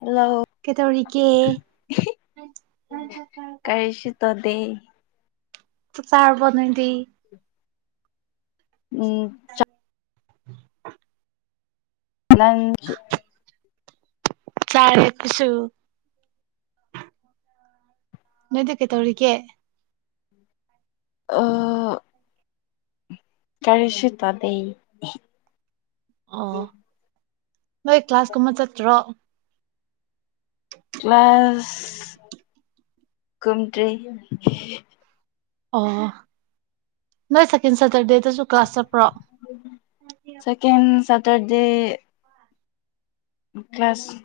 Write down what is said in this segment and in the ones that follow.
hello ꯀꯩꯗꯧꯔꯤꯒꯦ ꯇꯥꯗꯦ ꯆꯥꯛ ꯆꯔꯥꯕꯣ ꯅꯣꯏꯗꯤ ꯎꯝ [inaudible] ꯅꯪꯒꯤ ꯆꯥꯔꯦ ꯈꯣꯏꯁꯨ ꯅꯣꯏꯗꯤ ꯀꯩꯗꯧꯔꯤꯒꯦ ꯑꯥ ꯀꯔꯤꯁꯨ ꯇꯧꯗꯦ ꯑꯣ ꯅꯣꯏ ꯀ꯭ꯂꯥꯁ ꯀꯨꯝꯕ ꯆꯠꯇ꯭ꯔꯣ [inaudible] ꯀ꯭ꯂꯥꯁ ꯀꯨꯝꯇ꯭ꯔꯤ ꯑꯣ ꯅꯣꯏ ꯁꯦꯀꯦꯟ ꯁꯇꯔꯗꯦꯗꯁꯨ ꯀ꯭ꯂꯥꯁ ꯆꯠꯄ꯭ꯔꯣ second Saturday class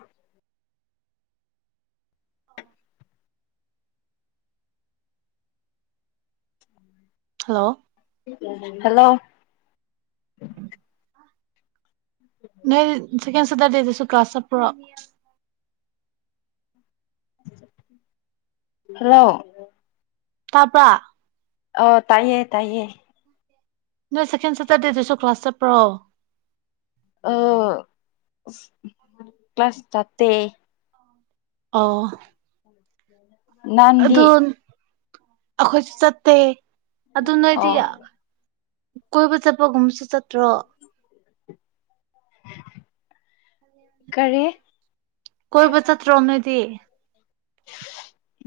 hello hello ꯄ꯭ꯔꯣ ꯍꯜꯂꯣ ꯇꯥꯕ꯭ꯔꯥ ꯑꯥꯎ ꯇꯥꯏꯌꯦ ꯇꯥꯏꯌꯦ ꯅꯣꯏ ꯁꯦꯀꯦꯟ ꯁꯦꯇꯔꯗꯦꯗꯨꯁꯨ ꯀ꯭ꯂꯥꯁ ꯆꯠꯄ꯭ꯔꯣ ꯑꯁ ꯀ꯭ꯂꯥꯁ ꯆꯠꯇꯦ ꯑꯣ [unintelligible] ꯑꯗꯨ ꯑꯩꯈꯣꯏꯁꯨ ꯆꯠꯇꯦ ꯑꯗꯨ ꯅꯣꯏꯗꯤ ꯑꯣ ꯀꯣꯏꯕ ꯆꯠꯄꯒꯨꯝꯕꯁꯨ ꯆꯠꯇ꯭ꯔꯣ ꯀꯔꯤ ꯀꯣꯏꯕ ꯆꯠꯇ꯭ꯔꯣ ꯅꯣꯏꯗꯤ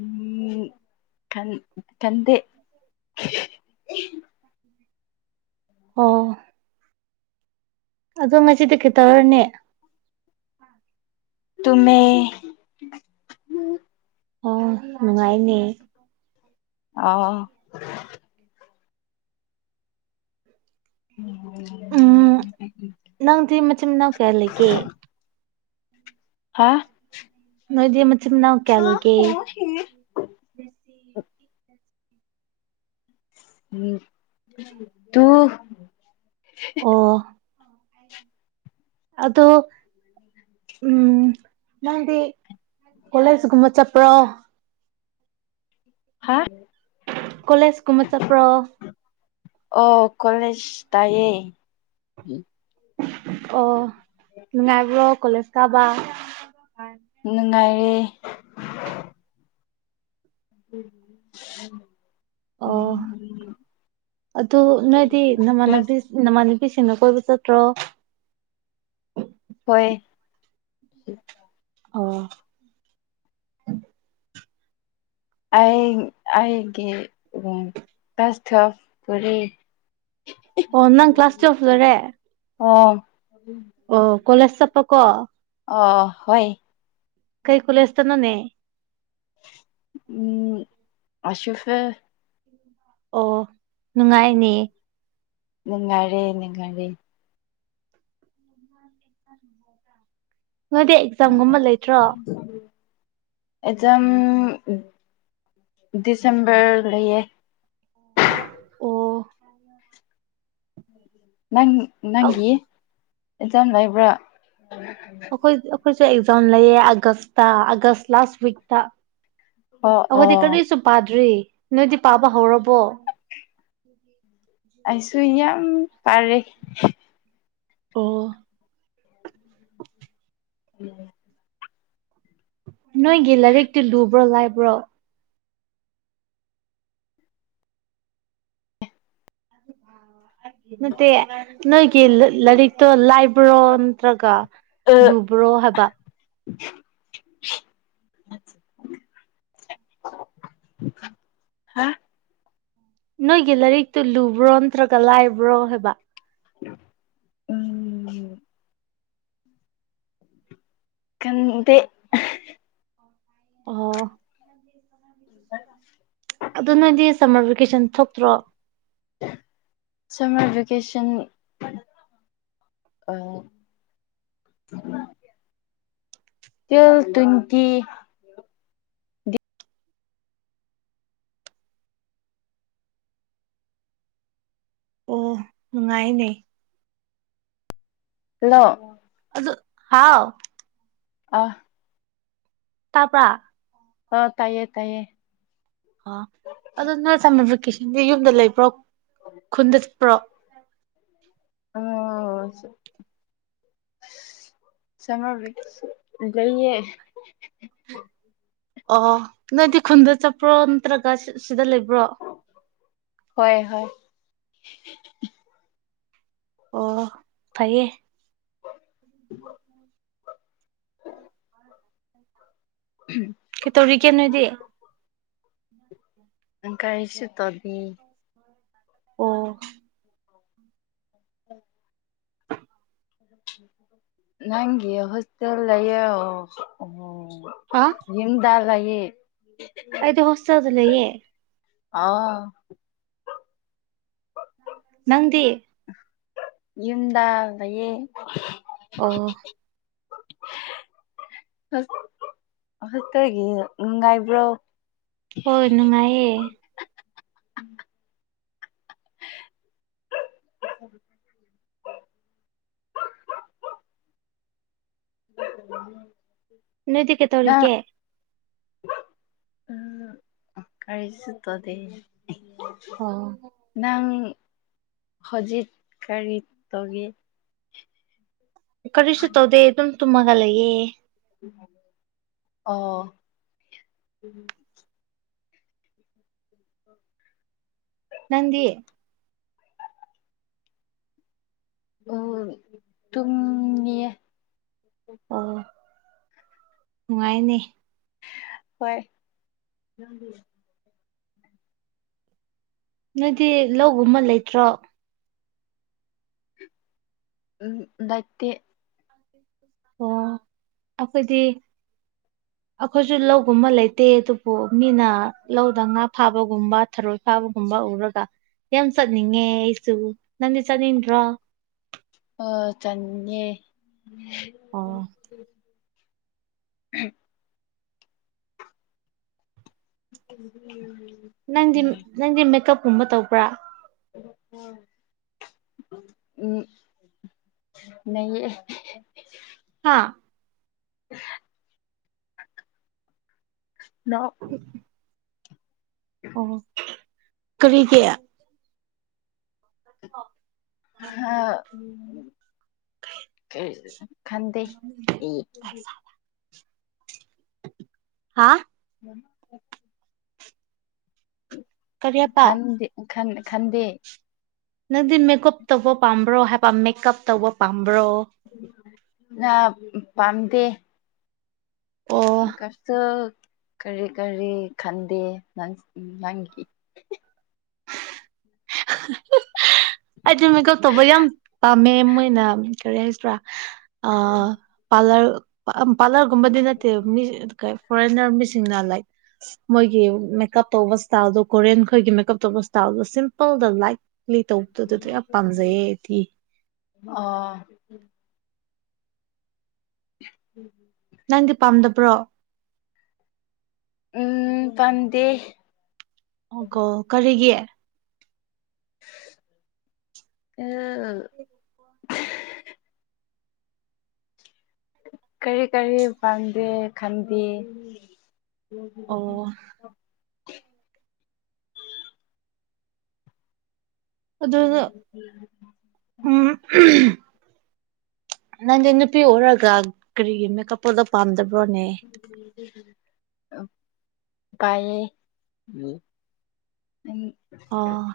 [inaudible] ꯎꯝ ꯈꯟ ꯈꯟꯗꯦ ꯑꯣ ꯑꯗꯣ ꯉꯁꯤꯗꯤ ꯀꯩꯇꯧꯔꯅꯤ ꯇꯨꯝꯃꯦ ꯑꯣ ꯅꯨꯡꯉꯥꯏꯅꯦ ꯑꯣ ꯎꯝ [unintelligible] ꯅꯪꯗꯤ ꯃꯆꯤꯟ ꯃꯅꯥꯎ ꯀꯌꯥ ꯂꯩꯒꯦ ꯍꯥ ꯅꯣꯏꯗꯤ ꯃꯆꯤꯟ ꯃꯅꯥꯎ ꯀꯌꯥ ꯑꯥ ꯂꯩꯒꯦ ꯍꯣ ꯍꯦ ꯎꯝ ꯇꯨ ꯑꯣ ꯑꯗꯣ ꯎꯝ ꯅꯪꯗꯤ ꯀꯣꯂꯦꯖꯀꯨꯝꯕ ꯆꯠꯄ꯭ꯔꯣ ꯍꯥ ꯀꯣꯂꯦꯖ ꯀꯨꯝꯕ ꯆꯄ꯭ꯔꯣ ꯑꯣ ꯀꯣꯂꯦꯖ ꯇꯥꯏꯌꯦ ꯑꯣ ꯅꯨꯡꯉꯥꯏꯕ꯭ꯔꯣ ꯀꯣꯂꯦꯖ ꯀꯥꯕ ꯅꯨꯡꯉꯥꯏꯔꯦ [unintelligible] ꯑꯣ ꯑꯗꯨ ꯅꯣꯏꯗꯤ ꯅꯃꯥꯟꯅꯕꯤ ꯀ꯭ꯂꯥꯁ ꯃꯅꯤꯕꯤꯁꯤꯅ ꯀꯣꯏꯕ ꯆꯠꯇ꯭ꯔꯣ ꯍꯣꯏ ꯑꯣ ꯑꯩ ꯑꯩꯒꯤ [unintelligible] ꯀ꯭ꯂꯥꯁ ꯇ꯭ꯨꯌꯦꯜꯐ ꯄꯨꯔꯤ ꯑꯣ ꯅꯪ ꯀ꯭ꯂꯥꯁ ꯇ꯭ꯋꯦꯜꯐ ꯂꯣꯏꯔꯦ ꯑꯣ ꯑꯣ ꯀꯣꯂꯦꯖ ꯆꯞꯄ ꯀꯣ ꯑꯣ ꯍꯣꯏ ꯀꯩ ꯈꯨꯨꯂꯁ ꯇꯅꯅꯦ ꯎꯝ ꯑꯁꯐ ꯑꯣ ꯅꯨꯡꯉꯥꯏꯅꯦ ꯅꯤꯉꯥꯏꯔꯦ ꯅꯤꯉꯥꯏꯔꯦ ꯅꯣꯏꯗꯤ ꯑꯦꯛꯖꯥꯝꯒꯨꯝꯕ ꯂꯩꯇ꯭ꯔꯣ ꯑꯣ [unintelligible] ꯑꯦꯗꯝꯝ ꯗꯤꯁꯦꯝꯕꯔ ꯂꯩꯌꯦ ꯑꯣ ꯅꯪ ꯅꯪꯒꯤ ꯑꯦꯛꯖꯥꯝ ꯂꯩꯕ꯭ꯔꯥ ꯑꯩꯈꯣꯏ ꯑꯩꯈꯣꯏꯁꯨ ꯑꯦꯛꯖꯥꯝ ꯂꯩꯌꯦ ꯑꯥꯒꯁꯇ ꯑꯥꯒꯁ ꯂꯥꯁ ꯋꯤꯛꯇ ꯑꯣ ꯑꯩꯈꯣꯏꯗꯤ ꯑꯣ ꯀꯔꯤꯁꯨ ꯄꯥꯗ꯭ꯔꯤ ꯅꯣꯏꯗꯤ ꯄꯥꯕ ꯍꯧꯔꯕꯣ ꯑꯩꯁꯨ ꯌꯥꯝ ꯄꯥꯔꯤ ꯑꯣ [unintelligible] ꯅꯣꯏꯒꯤ ꯂꯥꯏꯔꯤꯛꯇꯨ ꯂꯨꯕ꯭ꯔꯣ ꯂꯥꯏꯕ꯭ꯔꯣ ꯅꯠꯇꯦ ꯅꯣꯏꯒꯤ ꯂꯥꯏꯔꯤꯛꯇꯣ ꯂꯥꯏꯕ꯭ꯔꯣ ꯅꯠꯇ꯭ꯔꯒ ꯑ ꯂꯨꯕ꯭ꯔꯣ ꯍꯥꯏꯕ [unintelligible] ꯍꯥ ꯅꯣꯏꯒꯤ ꯂꯥꯏꯔꯤꯛꯇꯨ ꯂꯨꯕ꯭ꯔꯣ ꯅꯠꯇ꯭ꯔꯒ ꯂꯥꯏꯕ꯭ꯔꯣ ꯍꯥꯏꯕ [unintelligible] ꯎꯝ ꯀꯟꯗꯦ ꯑꯣ [unintelligible] ꯑꯗꯨꯣ ꯅꯣꯏꯗꯤ ꯁꯝꯃꯔ ꯚꯦꯀꯦꯁꯟ ꯊꯣꯛꯇ꯭ꯔꯣ summer vacation uh till twenty ꯑꯣ ꯅꯨꯡꯉꯥꯏꯅꯦ ꯍꯦꯜꯂꯣ ꯑꯗꯨ ꯍꯥꯎ ꯑꯥ ꯇꯥꯄꯥ ꯑ ꯇꯥꯏꯌꯦ ꯇꯥꯏꯌꯦ ꯑ ꯑꯗꯣ ꯅꯣꯏ ꯁꯝꯃ ꯚꯦꯀꯦꯁꯟꯒꯤ ꯌꯨꯝꯗ ꯂꯩꯕ꯭ꯔꯣ ꯈꯨꯟꯗ ꯆꯠꯄ꯭ꯔꯣ ꯑꯥ ꯆꯠ ꯁꯨꯝꯃꯦꯔ ꯚꯦꯀꯦꯁꯟ ꯂꯩꯌꯦ ꯑꯣ ꯅꯣꯏꯗꯤ ꯈꯨꯟꯗ ꯆꯠꯄ꯭ꯔꯣ ꯅꯠꯇ꯭ꯔꯒ ꯁꯤꯗ ꯂꯩꯕ꯭ꯔꯣ ꯍꯣꯏ ꯍꯣꯏ ꯑꯣ ꯐꯩꯌꯦ [inaudible] ꯎꯝ ꯀꯩꯇꯧꯔꯤꯒꯦ ꯅꯣꯏꯗꯤ ꯀꯔꯤꯁꯨ ꯇꯧꯗꯦ ꯑꯣ ꯎꯝ ꯅꯪꯒ ꯍꯣꯁꯇꯦꯜ ꯂꯩ ꯌꯣ ꯍꯥ ꯌꯨꯝ ꯗꯥ ꯂꯩꯌꯦ ꯑꯩꯗꯤ ꯍꯣꯁꯇꯦꯜꯗ ꯂꯩꯌꯦ ꯅꯪꯗꯤ ꯌꯨꯝꯗꯥ ꯂꯩꯌꯦ ꯑꯣ [inaudible] [inaudible] ꯍꯒꯤ ꯅꯨꯡꯉꯥꯏꯕ꯭ꯔꯣ ꯍꯣꯏ ꯅꯨꯡꯉꯥꯏꯌꯦ ꯎ ꯍ ꯅꯣꯏꯗꯤ ꯀꯩ ꯇꯧꯔꯤꯒꯦ ꯎ ꯀꯔꯤꯁꯤꯗ ꯑꯣ ꯅꯪ ꯍꯧꯖꯤꯛ ꯀꯔꯤ ꯇꯧꯒꯦ ꯀꯔꯤꯁꯨ ꯇꯧꯗꯦ ꯑꯗꯨꯝ ꯇꯨꯝꯃꯒ ꯂꯩꯌꯦꯦ ꯑꯣ ꯅꯡꯗꯤ ꯑꯣ ꯇꯨꯝ ꯃꯦ ꯑꯣ ꯅꯨꯡꯉꯥꯏꯅꯦ ꯍꯣꯏ ꯅꯣꯏꯗꯤ ꯂꯧꯕ ꯑꯃ ꯂꯩꯇ꯭ꯔꯣ ꯎꯝ ꯅꯠꯇ [inaudible] ꯑꯣ ꯑꯗꯤ ꯑꯩꯈꯣꯏꯁꯨ ꯂꯧꯒꯨꯝꯕ ꯂꯩꯇꯦ ꯑꯗꯨꯕꯨ ꯃꯤꯅ ꯂꯧꯗ ꯉꯥ ꯐꯥꯕꯒꯨꯝꯕ ꯊꯔꯣꯏ ꯐꯥꯕꯒꯨꯝꯕ ꯎꯔꯒ ꯌꯥꯝ ꯆꯠꯅꯤꯡꯉꯦ ꯑꯩꯁꯨ ꯅꯪꯗꯤ ꯆꯠꯅꯤꯡꯗ꯭ꯔꯣ ꯑꯣ ꯆꯟꯅꯦ ꯑꯣ ꯎꯝ ꯎ ꯅꯪꯗꯤ ꯅꯪꯗꯤ ꯃꯦꯀꯞꯀꯨꯝꯕ ꯇꯧꯕ꯭ꯔꯥ ꯎꯝ ꯅꯌꯦ [inaudible] ꯍꯥꯥ ꯅ ꯑꯣ ꯀꯔꯤ ꯀꯌꯥ ꯑꯣ ꯈꯗ ꯍꯥꯥ ꯎꯝ ꯀꯔꯤ ꯍꯥꯏꯕ ꯈꯟꯗꯦꯟ ꯈꯟꯗꯦ ꯅꯪꯗꯤ ꯃꯦꯀꯞ ꯇꯧꯕ ꯄꯥꯝꯕ꯭ꯔꯣ ꯍꯥꯏ ꯃꯦꯀꯞ ꯇꯧꯕ ꯄꯥꯝꯕ꯭ꯔꯣ ꯉ ꯄꯥꯝꯗꯦ ꯑꯣ ꯀꯁꯨ ꯀꯔꯤ ꯀꯔꯤ ꯈꯟꯗꯦꯪ ꯅꯪꯒꯤ [inaudible] ꯑꯩꯗꯤ ꯃꯦꯀꯞ ꯇꯧꯕ ꯌꯥꯝ ꯄꯥꯝꯃꯦ ꯃꯣꯏꯅ ꯀꯔꯤ ꯍꯥꯏꯁꯤ꯭ꯔꯥ ꯑ ꯄꯥꯔꯂꯔ ꯄꯥꯔꯂꯔꯒꯨꯝꯕꯗꯤ ꯅꯠꯇꯦꯕ ꯃꯤ ꯐꯣꯔꯦꯟꯅꯔ ꯃꯤꯁꯤꯡꯅ ꯂꯥꯏꯛ ꯃꯣꯏꯒꯤ ꯃꯦꯀꯞ ꯇꯧꯕ ꯏꯁꯇꯥꯏꯜꯗꯣ ꯀꯣꯔꯤꯌꯟ ꯈꯣꯏꯒꯤ ꯃꯦꯀꯞ ꯇꯧꯕ ꯏꯁꯇꯥꯏꯜꯗꯣ ꯁꯤꯝꯄꯜꯗ ꯂꯥꯏꯛ ꯂꯩ ꯇꯧꯕꯗꯁꯨ ꯌꯥꯝ ꯄꯥꯝꯖꯩꯌꯦꯗꯤ ꯑꯥ ꯎꯝ ꯅꯪꯗꯤ ꯄꯥꯝꯗꯕ꯭ꯔꯣ ꯎꯝ ꯐꯗꯦ ꯑꯣꯀꯣ ꯀꯔꯤꯒꯤ ꯑ ꯀꯔꯤ ꯀꯔꯤ ꯄꯥꯝꯗꯦ ꯈꯟꯗꯦ ꯑꯣ ꯑꯗꯨ ꯅꯪ ꯅꯪꯗꯤ ꯅꯨꯄꯤ ꯑꯣꯏꯔꯒ ꯀꯔꯤꯒꯤ ꯃꯦꯀꯞ ꯄꯣꯗꯛ ꯄꯥꯝꯗꯕ꯭ꯔꯣꯅꯦ ꯄꯥꯢꯌꯦ [inaudible] ꯑꯣ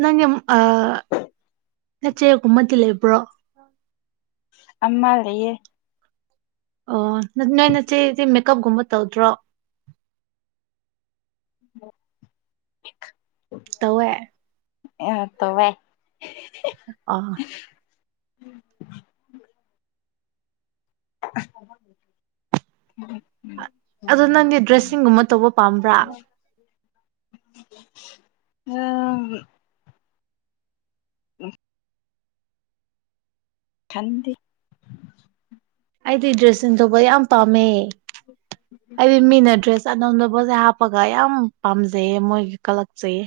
ꯅꯪꯒꯤ ꯑ ꯅꯆꯦ ꯒꯨꯝꯕꯗꯤ ꯂꯩꯕ꯭ꯔꯣ ꯑꯃ ꯂꯩꯌꯦ ꯑꯣ ꯅꯣꯏ ꯅꯆꯦꯗꯤꯦ ꯃꯦꯀꯞꯒꯨꯝꯕ ꯇꯧꯗ꯭ꯔꯣ [unintelligible] [unintelligible] ꯇꯦ ꯑ ꯇꯣ ꯑ ꯎꯝ ꯎꯝ ꯑꯗꯣ ꯅꯪꯗꯤ ꯗ꯭ꯔꯦꯁꯤꯡꯒꯨꯝꯕ ꯇꯧꯕ ꯄꯥꯝꯕ꯭ꯔꯥ ꯎꯝ [inaudible] ꯈꯪꯗꯦ ꯑꯩꯗꯤ ꯗ꯭ꯔꯦꯁꯤꯡ ꯇꯧꯕ ꯌꯥꯝ ꯄꯥꯝꯃꯦ [inaudible] ꯑꯩꯗꯤ ꯃꯤꯅ ꯗ꯭ꯔꯦꯁ ꯑꯅꯧꯅꯧꯕꯁꯦ ꯍꯥꯞꯄꯒ ꯌꯥꯝ ꯄꯥꯝꯖꯩꯌꯦ ꯃꯣꯏꯒꯤ ꯀꯜꯂꯛꯆꯩꯌꯦ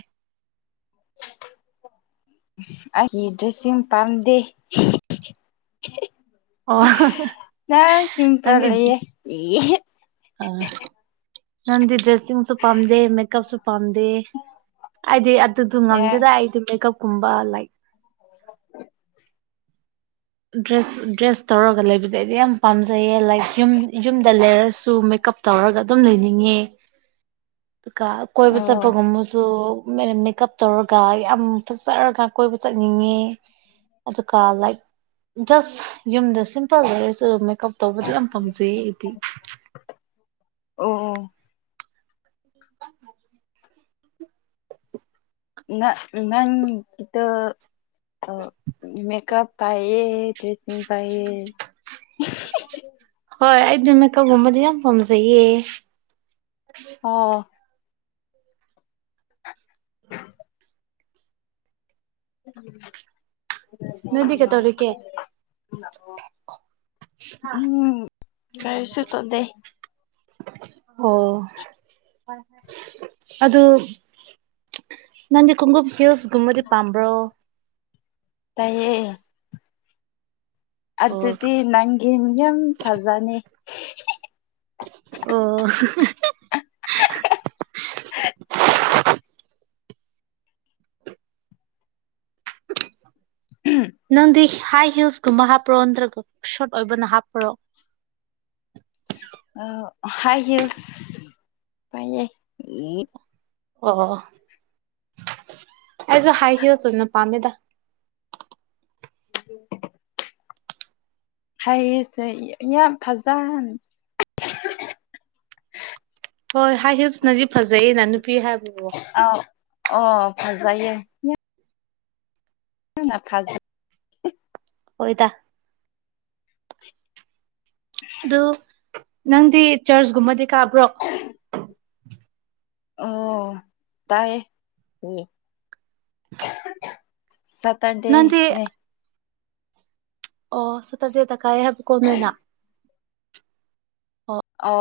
ꯑꯩꯒꯤ ꯗ꯭ꯔꯦꯁꯤꯡ ꯄꯥꯝꯗꯦ ꯑꯣ ꯅ ꯁꯤꯝꯄ ꯅꯪꯗꯤ ꯂꯩꯌꯦ ꯑ ꯅꯗꯤ ꯗ꯭ꯔꯦꯁꯤꯡꯁꯨ ꯄꯥꯝꯗꯦ ꯃꯦꯀꯞꯁꯨ ꯄꯥꯝꯗꯦ ꯑꯥꯏꯗꯤ ꯑꯗꯨꯗꯨ ꯉꯝꯗꯦꯗ ꯑꯥꯢꯗꯤ ꯃꯦꯀꯞꯀꯨꯝꯕ ꯂꯥꯏꯛ ꯗ꯭ꯔꯦꯁ ꯗ꯭ꯔꯦꯁ ꯇꯧꯔꯒ ꯂꯩꯕꯗ ꯑꯩꯗꯤ ꯌꯥꯝ ꯄꯥꯝꯖꯩꯌꯦ ꯂꯥꯏꯛ ꯌꯨꯝ ꯌꯨꯝꯗ ꯂꯩꯔꯁꯨ ꯃꯦꯀꯞ ꯇꯧꯔꯒ ꯑꯗꯨꯝ ꯂꯩꯅꯤꯡꯉꯦ ꯑꯗꯨꯒ ꯀꯣꯏꯕ ꯑꯣ ꯆꯠꯄꯒꯨꯝꯕꯁꯨ ꯃꯦ ꯀꯞ ꯇꯧꯔꯒ ꯌꯥꯝ ꯐꯖꯔꯒ ꯀꯣꯏꯕ ꯆꯠꯅꯤꯡꯉꯦ ꯑꯗꯨꯒ ꯂꯥꯏꯛ ꯖꯁ ꯌꯨꯝꯗ ꯁꯤꯝꯄꯜ ꯂꯩꯔꯁꯨ ꯑꯗꯨꯝ ꯃꯦꯀꯞ ꯇꯧꯕꯗꯨ ꯌꯥꯝ ꯄꯥꯝꯖꯩꯌꯦ ꯑꯩꯗꯤ ꯑꯣ ꯑꯣ [inaudible] ꯅꯪ ꯅꯪꯪꯒꯤꯗꯣ ꯃꯦꯀꯞ ꯄꯥꯌꯦ ꯗ꯭ꯔꯦꯁꯤꯁꯤꯡ ꯄꯥꯌꯦ ꯍꯣꯏ ꯑꯩꯗꯤ ꯃꯦꯀꯞꯒꯨꯝꯕꯗꯤ ꯌꯥꯝ ꯄꯥꯝꯖꯩꯌꯦ ꯑꯣ ꯅꯣꯏꯗꯤ [unintelligible] ꯀꯩꯗꯧꯔꯤꯒꯦ [unintelligible] ꯎꯝ ꯀꯔꯤꯁꯨ ꯇꯣꯗꯦ ꯑꯣ ꯑꯗꯨ ꯅꯪꯗꯤ ꯈꯣꯡꯒꯨꯞ ꯍꯤꯜꯁꯒꯨꯝꯕꯗꯤ ꯄꯥꯝꯕ꯭ꯔꯣ ꯇꯥꯏꯌꯦ ꯑꯣ ꯑꯗꯨꯗꯤ ꯅꯪꯒꯤ ꯌꯥꯝ ꯐꯖꯅꯤ ꯑꯣ [inaudible] [inaudible] [unintelligible] ꯅꯪꯗꯤ ꯍꯥꯏ ꯍꯤꯜꯁꯀꯨꯝꯕ ꯍꯥꯞꯄ꯭ꯔꯣ ꯅꯠꯇ꯭ꯔꯒ ꯁꯣꯔꯠ ꯑꯣꯏꯕꯅ ꯍꯥꯞꯄ꯭ꯔꯣ ꯑ ꯍꯥꯏ ꯍꯤꯜꯁ ꯄꯥꯏꯌꯦ ꯑꯣ ꯑꯩꯁꯨ ꯍꯥꯏ ꯍꯤꯜꯁ ꯑꯣꯢꯅ ꯄꯥꯝꯃꯦꯗ [inaudible] ꯍꯥꯏ ꯍꯤꯜꯁꯆꯣ ꯌꯥꯝ ꯐꯖꯥꯟ ꯍꯣꯏ ꯍꯥꯏ ꯍꯤꯜꯁꯅꯗꯤ ꯐꯖꯩꯌꯦꯅ ꯅꯨꯄꯤ ꯍꯥꯏꯕꯕꯣ ꯑꯥꯎ ꯑꯣ ꯐꯖꯩ ꯍ ꯐꯥꯜ ꯑꯣꯏꯣꯏꯇꯥ [unintelligible] ꯑꯗꯨ ꯅꯪꯗꯤ ꯆꯔꯆꯒꯨꯝꯕꯗꯤ ꯀꯥꯕ꯭ꯔꯣ ꯑꯣ ꯇꯥꯏ ꯍ ꯅꯪꯗꯤ [unintelligible] ꯑꯣ ꯁꯇꯔꯗꯦꯗ ꯀꯥꯏꯌꯦ ꯍꯥꯏꯕꯀꯣ ꯅꯣꯏꯅ ꯑꯣ